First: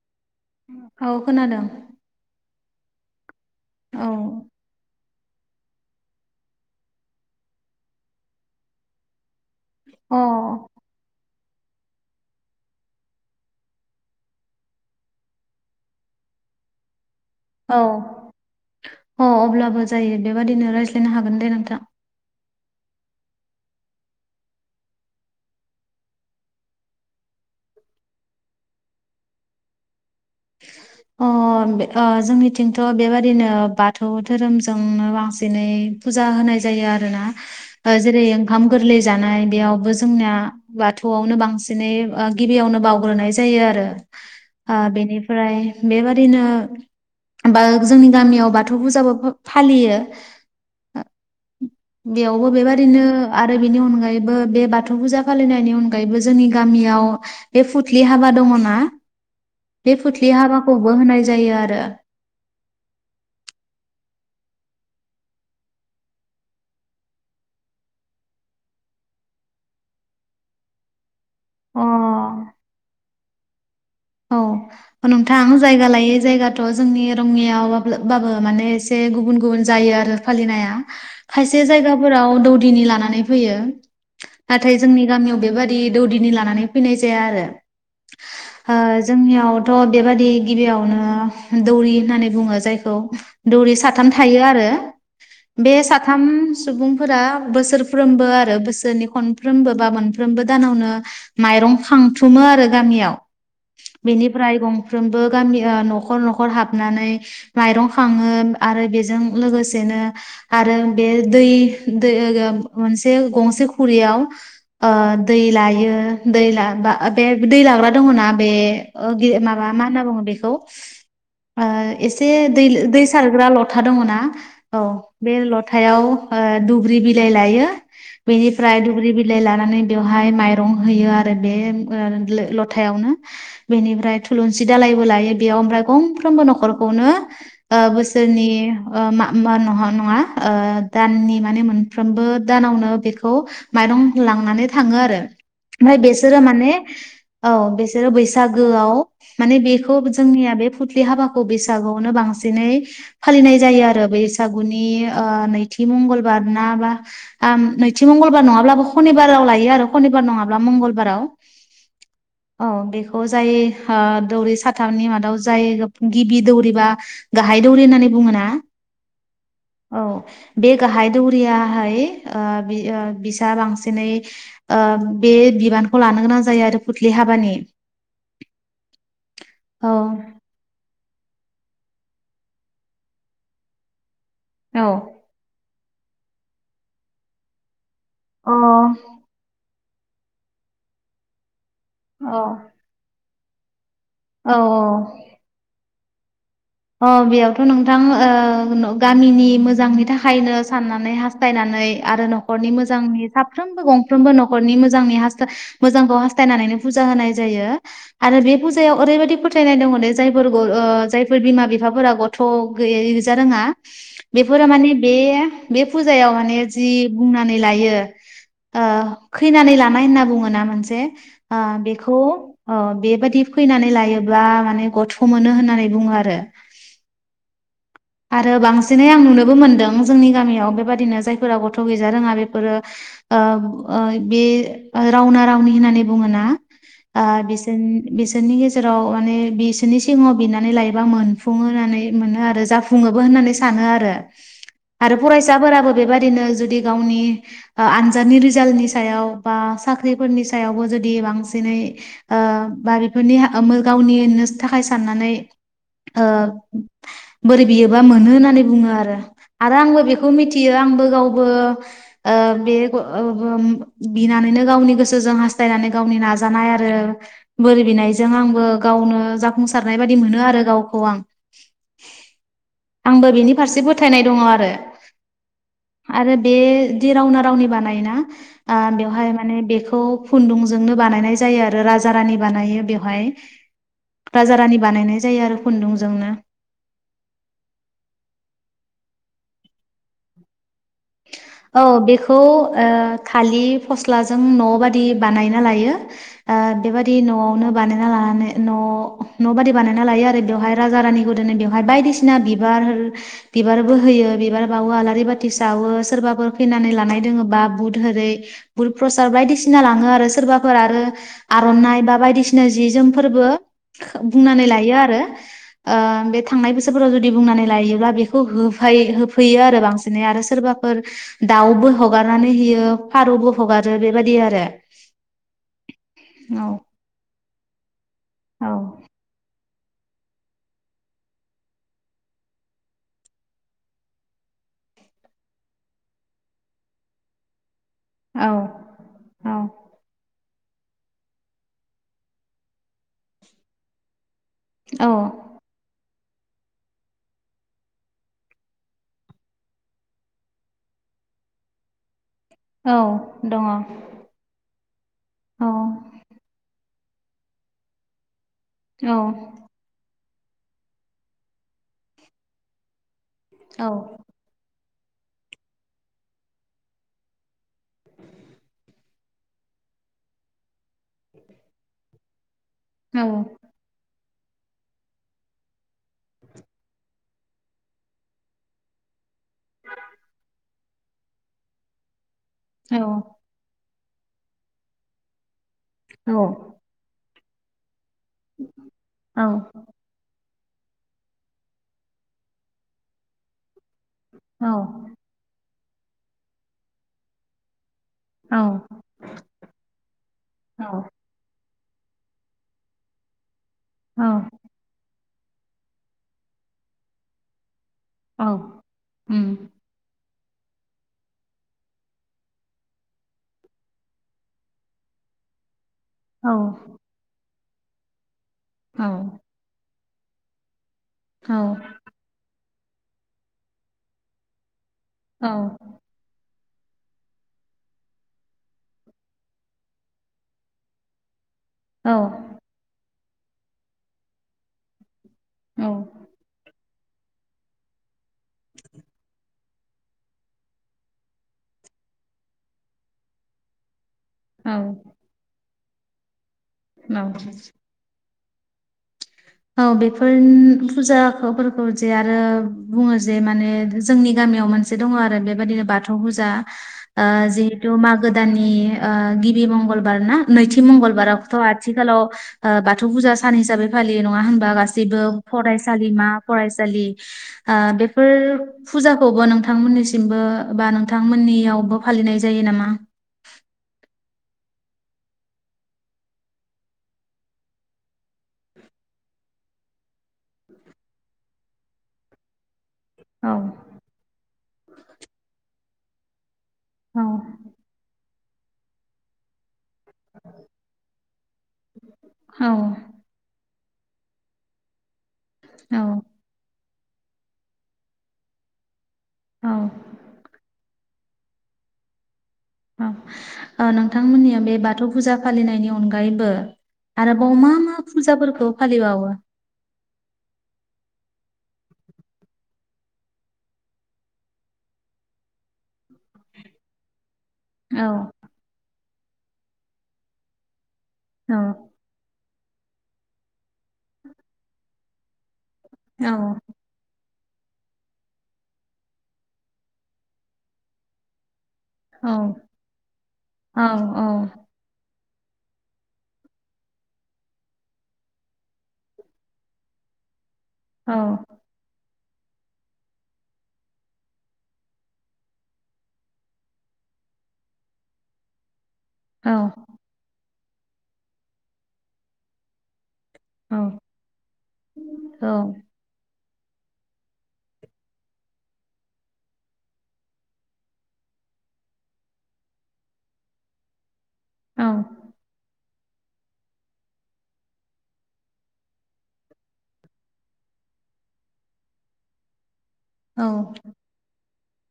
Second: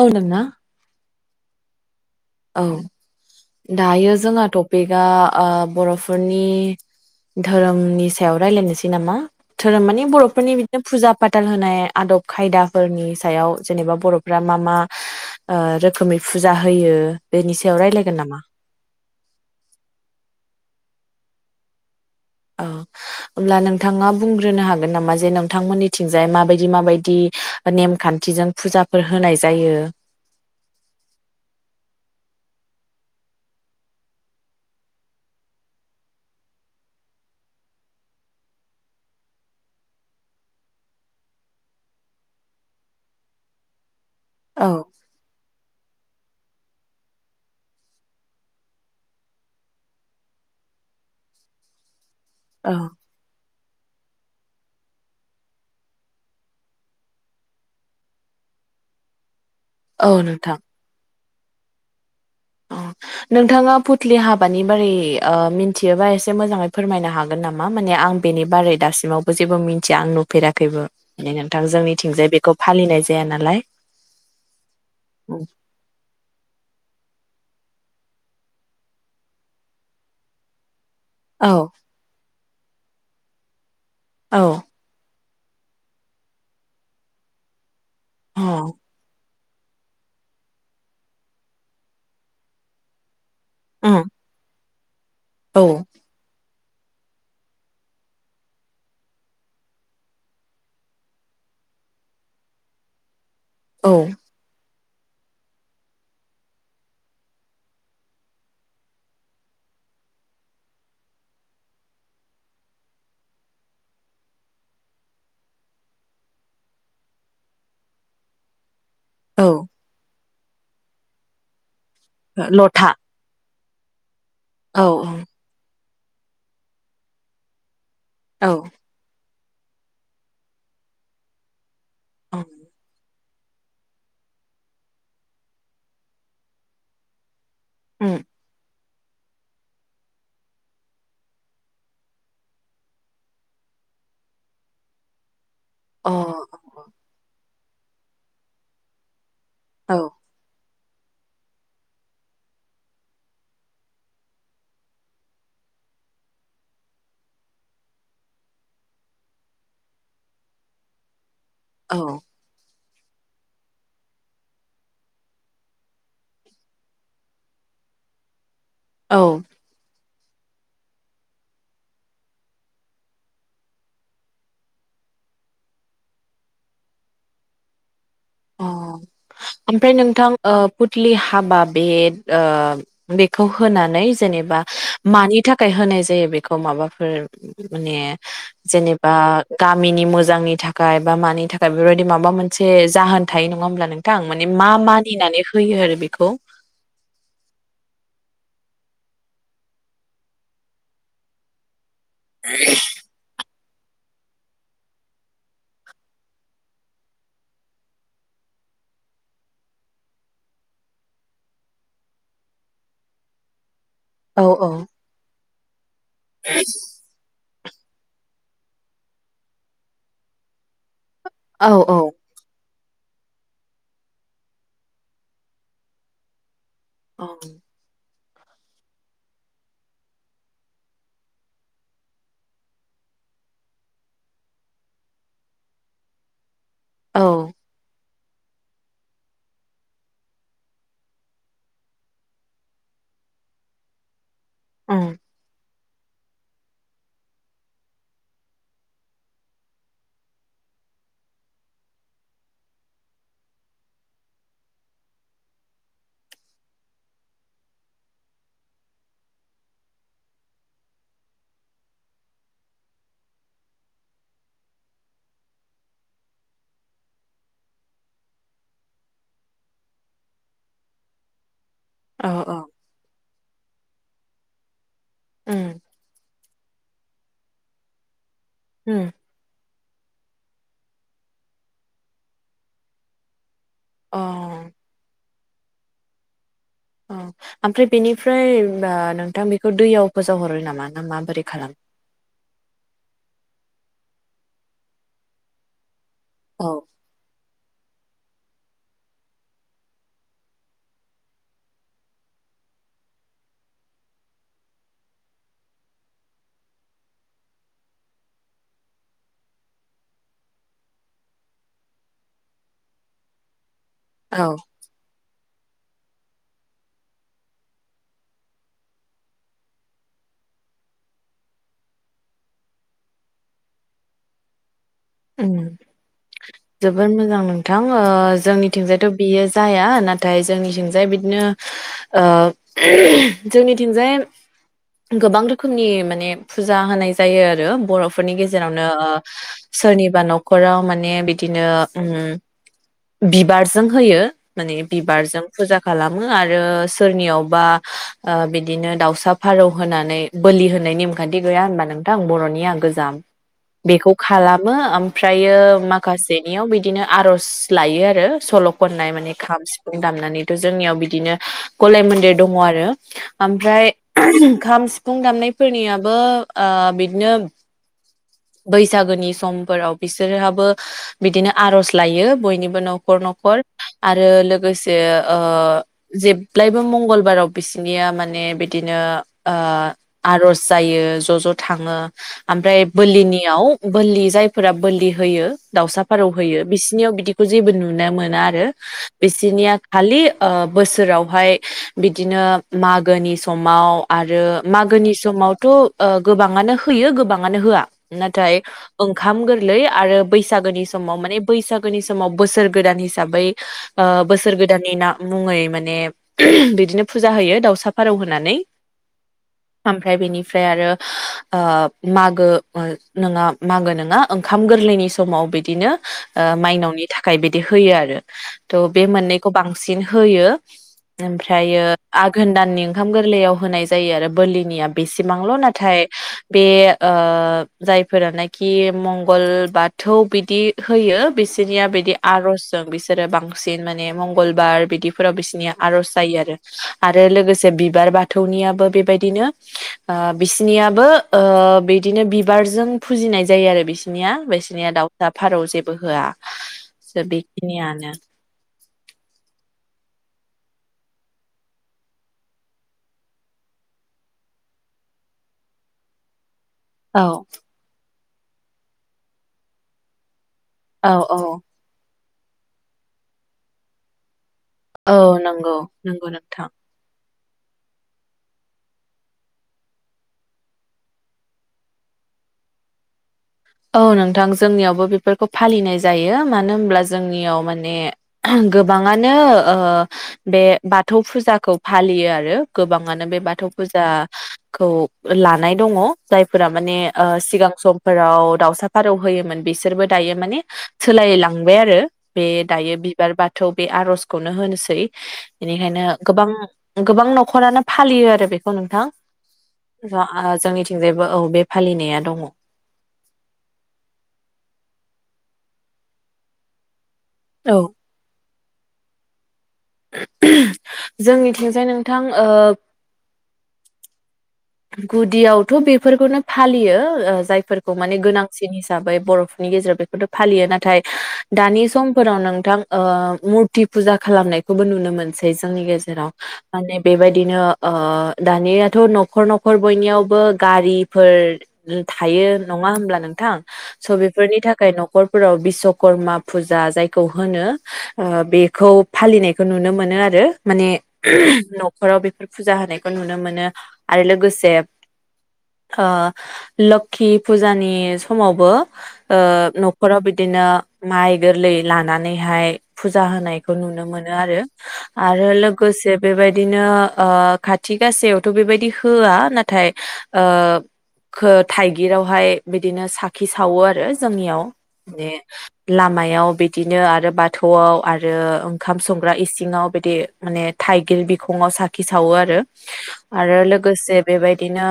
औ नोंना? औ खोनादों। औ औ दायो जोंहा टपिकआ आ बर'फोरनि धोरोमनि सायाव रायलायनोसै नामा? धोरोम मानि अ बर'फोरनि बिदिनो फुजा फाथाल होनाय आदब खायदाफोरनि सायाव जेनेबा बर'फ्रा मा मा रोखोमै फुजा होयो। बेनि सायाव औ रायलायगोन नामा? अ अब्लाबो जायो बेबादिनो रायज्ला नो हागोन दे नोंथां। औ होमब्ला नोंथाङा बुंग्रोनो हागोन नामा जे नोंथांमोननिथिंजाय माबायदि माबायदि नेमखान्थिजों फुजाफोर होनाय जायो। अ बे अ जोंनिथिंथ' बेबादिनो बाथौ धोरोमजोंनो बांसिनै फुजा होनाय जायो आरोना जेरै ओंखाम गोरलै जानाय बेयावबो जोंनिया बाथौआवनो बांसिनै गिबियावनो बावग्रोनाय जायो आरो। औ आ बेनिफ्राय रैनो बा जोंनि गामियाव बाथौ फुजाबो फा फालियो। बेयावबो औ बेबादिनो आरो बेनि अनगायै बो बे बाथौ फुजा फालिनायनि अनगायैबो जोंनि गामियाव बे फुथलि हाबा दङना? बे औ फुथलि नोंथां हाबाखौबो होनाय जायो आरो अ नोंथाङा फुथलि हाबानि बारै ओ- मिथियोबा एसे मोजाङै फोरमायनो हागोन नामा? माने आं बेनि बारै दासिमावबो जेबो मिथिया आं नुफेराखैबो। नेै नोंथां अ जोंनिथिंजाय बेखौ फालिनाय जाया नालाय, औ नोंथां जायगा लायै जायगाथ' जोंनि रङियायाव। नुवाब्लाबाबो माने एसे गुबुन गुबुन जायो आरो फालिनाया। खायसे औ जायगाफोराव दौ दिनि लानानै फैयो। औ नाथाय जोंनि, गामियाव बेबादि दौदिनि लानानै फैनाय जाया आरो। अ हो जोंनियाव थ' बेबादि गिबियावनो दौरि होननानै बुङो जायखौ, दौरि उम साथाम थायो आरो औ बे साथाम सुबुंफोरा बोसोरफ्रोमबो आरो बोसोरनि खनफ्रोमबो बा मोनफ्रोमबो दानावनो माइरं खांथुमो आरो गामियाव। औ बेनि फ्राय गं फ्रोमबो गामि ओ-नखर नखर हाबनानै माइरं खाङो आरो बेजों लोगोसेनो आरो बे दै दो-ओ-मोनसे गंसे खुरियाव ओ- दै लायो दै बे दै लाग्रा दङ ना। बे ओ- गे- औ माबा मा होनना बुङो बे, खौ ओ- एसे लथा दै-दै सारग्रा लथा खोथा दङ ना? औ बे लथ थायाव ओ- दुब्रि बिलाइ लायो। बिनि औ प्राय दब्रि बि बिलाइ लानानै बेवहाय माइरं होयो आरो बे। ओ- अ लो-लथायावनो। बेनिफ्राय थुलुंसि दालायबो लायो बेयाव ओमफ्राय गंफ्रोमबो नखरखौनो। ओ बोसोरनि मा-मा नङा ओ- दाननि माने मोनफ्रोमबो दानावनो बेखौ माइरं लांनानै थाङो आरो। ओमफ्राय अ बेसोरो औ माने। औ बे सोरो बैसागोआव, माने बेखौ जोंनिया बेथ लि हाबाखौ बैसागुआवनो बांसिनै फालिनाय जायो आरो बैसागुनि ओ-नैथि मंगलबार ना बा नैथि मंगलबार नङाब्लाबो खनिबाराव लायो आरो खनिबार नङाब्ला मंगलबाराव। औ औ बेखौ जाय ओ दौरि साथामनि मादाव जाय गिबि दौरि बा गाहाय दौरि होननानै बुङो ना। औ औ बे गाहाय दौरियाहाय ओ बि ओ बिसा बांसिनै ओ बे बिबानखौ लानो गोनां जायो आरो फुथलि हाबानि। अ औ ओमफ्राय नोंथां ओ फुथ लि हाबा बे ओ बेखौ होनानै। जेनेबा औ मानि थाखाय होनाय। जायो बेखौ माबाफोर। माने अ औ जेनेबा गाब मिनि मोजांनि थाखाय बा मानि थाखाय। दा बेफोरबायदि माबा मोनसे जाहोन। थायो नङा होनोमब्ला नों थां माने औ मा मानिनानै होयो आरो बे खौ अ बेयावथ' नोंथां ओ गामिनि मोजांनि थाखायनो साननानै हास्थायनानै आरो न'खरनि मोजांनि थाख फ्रामबो गंफ्रोमबो न'खरनि मोजांखौ हास्नानै फुजा होनाय जायो आरो बे फुजायाव ओरैबायदि फोथायनाय दङ दे जायफोरबो ओ जाय फोर बिमा बिफाफोरा गथ' गैजा रोङा औ बेफुरा माने बे बे फुजायाव माने जि बुंना नानै लायो ओ खैनानै लानाय होनना बुङो ना मोनसे ओ औ औ बेखौ अ बेबायादि फैनानै लायोब्ला माने गथ' मोनो होननानै बुङो आ रो औ आरो बांसिनै आं नुनोबो मोनदों जोंनि गामियाव बेबादिनो जायफोरा गथ' गैजा रोङा बेफोरो ओ ओ बे रावना रावनि होननानै बुङोना आ बेसोर बिसोरनि गेजेराव माने बिसोरनि सिगाङाव बिनानै लायोबा मोनफुङो होननानै मोनो आरो जाफु फुङोबो होननानै सानो आरो औ आरो फरायसाफोराबो बेबादिनो जुदि गावनि ओ आनजादनि रिजालनि सायाव बा साख्रिफोरनि सायावबो जुदि बांसिनै ओ बारिफोर ओमोल गावनि नोज थाखाय साननानै ओ बोरै बियोबा मोनो होननानै बुङो आरो आरो आंबो बेखौ मिथियो आंबो गावबो ओ बे ओ गोम बिनानैनो गावनि गोसोजों हास्थायनानै गावनि नाजानाय आरो बोर बिनायजों आंबो गावनो जाफुंसारनाय बायदि मोनो आरो गावखौ आं औ औ आंबो बिनि फारसे फो फोथायनाय दङ आरो उम बे दि रावना रावनि बानायोना आ उम बेवहाय माने बेख खौ खुन्दुंजोंनो बानायनाय जायो आरो राजा रानि बानायो बेवहाय अ राजा रानि बानायनाय जायो आरो खुन्दुंजोंनो ओं आमफ्राय बेनिफ्राय आ नोंथां बेखौ दैयाव फोजावहरो नामा? ना माबोरै खालामो औ बेखौ ओ खालि फस्लाजों न' बादि बानायना लायो ओ औ बेबादि न'आवनो बानायना लानानै न' न' बादि बानायनानै लायो आरो बेवहाय राजा रानि गोदनो बेहाय बायदिसिना बिबार बिबारबो होयो बिबार बावो आलारि बाथि सा हावो सोरबाफोर खैनानै लानाय दोङोबा बुध होरै बुध प्रसाद बायदिसिना लाङो आरो सोरबाफोर आरो आर'नाइ बा बायदिसिना जि जोमफोरबो खो औ बुंनानै लायो आरो ओ बे थांनाय बोसोरफोराव जुदि बुंनानै लायोब्ला बेखौ होफाय होफैयो आरो बांसिनै आरो सोरबाफोर दाउबो हगारनानै होयो फारौबो हगारो बेबायदि आरो ओम औ जोबोर मोजां नों थां ओ औ जोंनिथिंजायथ' बियो जाया नाथाय जोंनिथिंजाय बिदिनो ओ जोंनिथिंजाय गोबां रोखोमनि माने फुजा होनाय जायो आरो बर'फोरनि औ गेजेरावनो औ ओ बा न'खराव माने बिदिनो ओम बिबारजों होयो माने औ बिबारजों फुजा खालाम मो आरो सोरनियावबा ओ बिदिनो दाउसा फारौ होनानै बोलि होनाय नेम खान्थि गैया होनबा नोंथांं बर' निया औ गोजाम दङ बेखौ खालामो आमफ्रायो औ माखासेनियाव बिदिनो आर'ज लायो आरो सल' खननाय औ माने खाम सिफुं दामनानै थ' जोंनियाव बिदिनो गलाय मोन्देर दङ आरो ओमफ्राय खाम सिफ शफुं दामनायफोरनियाबो ओ बिदिनो बैसागोनि समफोराव बिसोरहाबो बिदिनो आर'ज लायो बयनिब बो न'खर औ न'खर आथ रो लोगोसे ओ जेब्लायबो मंगलबाराव बिसिनिया माने बिदिनो आ आर'ज जायो ज' ज' आमफा औ बोलिनियाव बोलि जायफोरा बोलि होयो। दाउसा फारौ औ होयो बिसिनियाव बिदि जेबो नु नो मोना आरो बिसिनिया खालि ओ बोसोरावहाय बिदिनो मागोनि समाव आरो मागोनि औ समावथ' ओ गोबाङानो होयो गोबाङानो होआ। नाथाय ओंखाम गोरलै आरो बैसागोनि समाव माने बैसागो गोनि समाव बोसोर गोदान हिसाबै ओ औ बोसोर गोदाननि ना मुङै माने बिदिनो फुजा होयो दाउसा फारौ औ होनानै उम ओमफ्राय बेनि ओमफ्राय आरो ओ मागो मो नोङा मागो नङा ओंखाम गोरलैनि समाव बिदिनो ओ औ माइनावनि थाखाय बि दि होयो आरो। थ' बे औ मोननैखौ बांसिन बिदिनो होयो। औ ओमफ्रायो आघोन दाननि ओंखाम गोरलैयाव होनाय जायो आरो बोलिनिया बेसिबांल' नाथाय औ बे ओ। जायफोरनाखि मंगल बाथौ बिदि होयो। बिसोरनिया बिदि आर'जजों बिसो सोरो बांसिन माने मंगलबार बिदि फोराव बिसोरनिया आर'ज जायो आरो। आरो लोगोसे बिबार बा थौनियाबो बेबायदिनो ओ बिसिनियाबो ओ बिदिनो बि बारजों फुजिनाय जायो आरो बि बिसिनिया औ बिसिनिया दावसा फारौ जे बो होआ। औ सो बेखिनियानो। औ बेफोर फुजाफोरखौ जे आरो बुङो जे माने जोंनि गामियाव मोनसे दङ आरो बेबादिनो बाथौ फुजा। औ ओ जिहेथु मा गोदाननि ओ गिबि मंगलबार ना? नैथि औ औ मंगलबारावबोथ' आथिखालाव ओ बाथौ फुजा सान हिसाबै फालि यो नङा होनबा बा औ गासैबो नंगौ नंगौ फरायसालिमा नोंथां फरायसालि ओ बेफोर फुजाखौबो नोंथांमोननिसिमबो बा नोंथांमोननियावबो फालिनाय जायो नामा? औ नोंथां जोंनियावबो बेफोरखौ फालिनाय जायो मानो होमब्ला जोंनियाव माने गोबाङानो ओ बे बाथौ फुजाखौ फालियो आरो गोबाङानो बे औ बाथौ फुजाखौ लानाय दङ। जाय फोरा माने ओ सिगां समफोराव दावसा फारौ होयोमोन बि सोरबो दायो माने सोलायलांबाय आरो बे औ दायो बिबार बाथौ बे आर'जखौनो होनोसै बेनिखायनो औ गोबां गोबां न'खरानो फालियो आरो बेखौ नोंथां। औ जोहा जोंनिथिं थिंजायबो औ बे फालिनाया दङ। औ ओ नोंथांमोननिया बे बाथौ फुजा फालिनायनि अनगायैबो आरोबाव मा औ मा फुजाफोरखौ फालिबावो? जोंनिथिंजाय नोंथां ओ गुदियावथ' बेफ फोरफोरखौनो फालियो जायफोरखौ औ माने गोनांसिन हिसाबै बर'फोरनि गेजेराव बेखौथ फालियो नाथाय औ दानि समफोराव नों थां ओ मुरथि फुजा खालामनायखौबो नुनो मोनसै। जोंनि औ गेजेराव माने बेबायद दिनो ओ दानियाथ' न'खर न'ख खर बयनियावबो गारिफोर गो औ थायो नङा होमब्ला नोंथां औ स' बेफोरनि थाखाय खरफोराव बिशवकर्मा फुजा जायखौ होनो बेखौ फालिनायखौ नुनो मोनो आरो माने औ न'खराव बेफ फुजा होनायखौ नुनो मोनो आरो लोगोस जे ओ लोखि फुजानि समावबो ओ औ न'खराव बिद बिदिनो माइ गोरलै लानानैहाय फुजा होनायखौ औ नुनो मोनो आरो आरो लोगोसे बेबायदि बिदिनो ओ खाथि गसेयावथ' बेबायदि होआ। नाथाय ओ खो थाइगिरावहाय बिदिनो साखि सावो आरो। जोंनियाव औ माने लामायाव बिदिनो आरो बाथौआव आरो ओंखाम संग्रा इसिङाव बिदि माने थाइगिर बिखङाव साखि सावो आरो। औ आरो लोगोसे बेबायदिनो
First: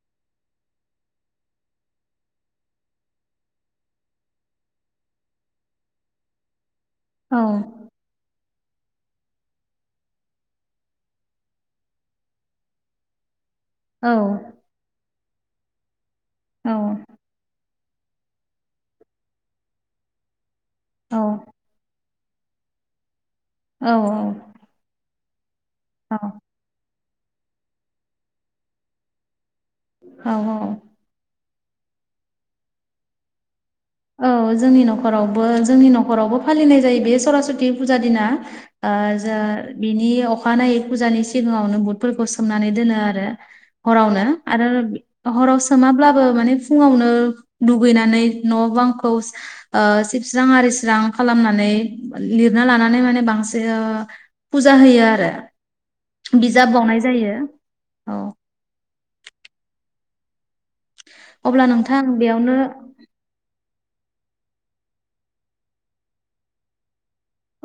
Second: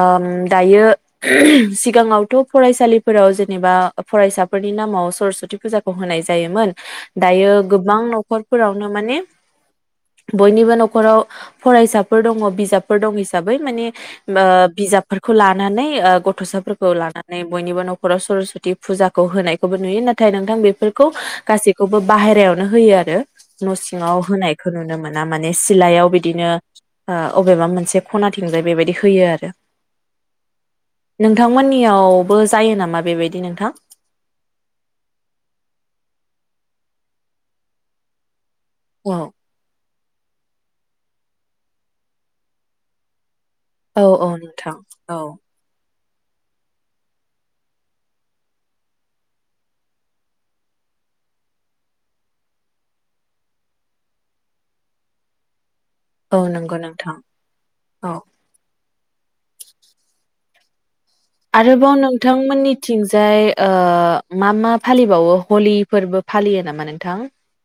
ओम दायो [unintelligible] सिगाङावथ' फरायसालिफोराव जेनेबा फरायसाफोरनि नामाव सरासति फुजाखौ होनाय जायोमोन। औ दायो गोबां न'खर फोरावनो माने बयनिबो न'खराव फरायसाफोर दङ बिजाबफोर दं एस बै मान औ ओ बिजाब फोरखौ लानानै ओ गथ औ गथ'साफोरखौ लानानै बयनिबो न'ख खराव सरासति फुजाखौ होनायखौबो नुयो नाथाय नोंथां बेफोरखौ गासैखौबो बाहेरायावनो होयो आरो। न' सिङाव औ होनायखौ नुनो मोन नामोन माने सिलायाव बिदिनो ओ अबेबा मोनसे खनाथिंजाय बेबायदि होयो आरो। औ औ। नोंथांमोननियावबो जायो नामा बेबायदि नोंथां? औ जोंनि नखरावबो जोंनि न'खरावबो फालिनाय जायो बे सरासति फुजा दिना। ओ औ जार। बिनि अखानायै फुजानि सिगाङावनो बुटफोरखौ सोमनानै दोनो आरो। औ हरावनो औ आरो नोंथां औ हराव सोमा अब्लाबो माने फुङावनो दुगैनानै न' बांखौ ओ सिबस्रां आरिस्रां खालामनानै लिरना लानानै माने बांसिन ओ फुजा होयो आरो। औ बिजाब नंगौ बावनाय नोंथां जायो औ। अब्ला आरोबाव नोंथां बेयावनो नोंथांमोननिथिंजाय ओ ओ मा मा फालिबावो हलि फोरबो फालियो नामा नोंथां?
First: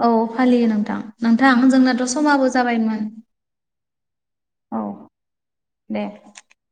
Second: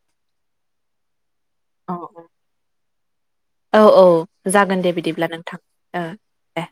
औ फालियो नोंथां। नोंथां औ जोंनाथ' समाबो जाबायमोन। औ औ औ जागोन दे बिदिब्ला नोंथां ओ दे।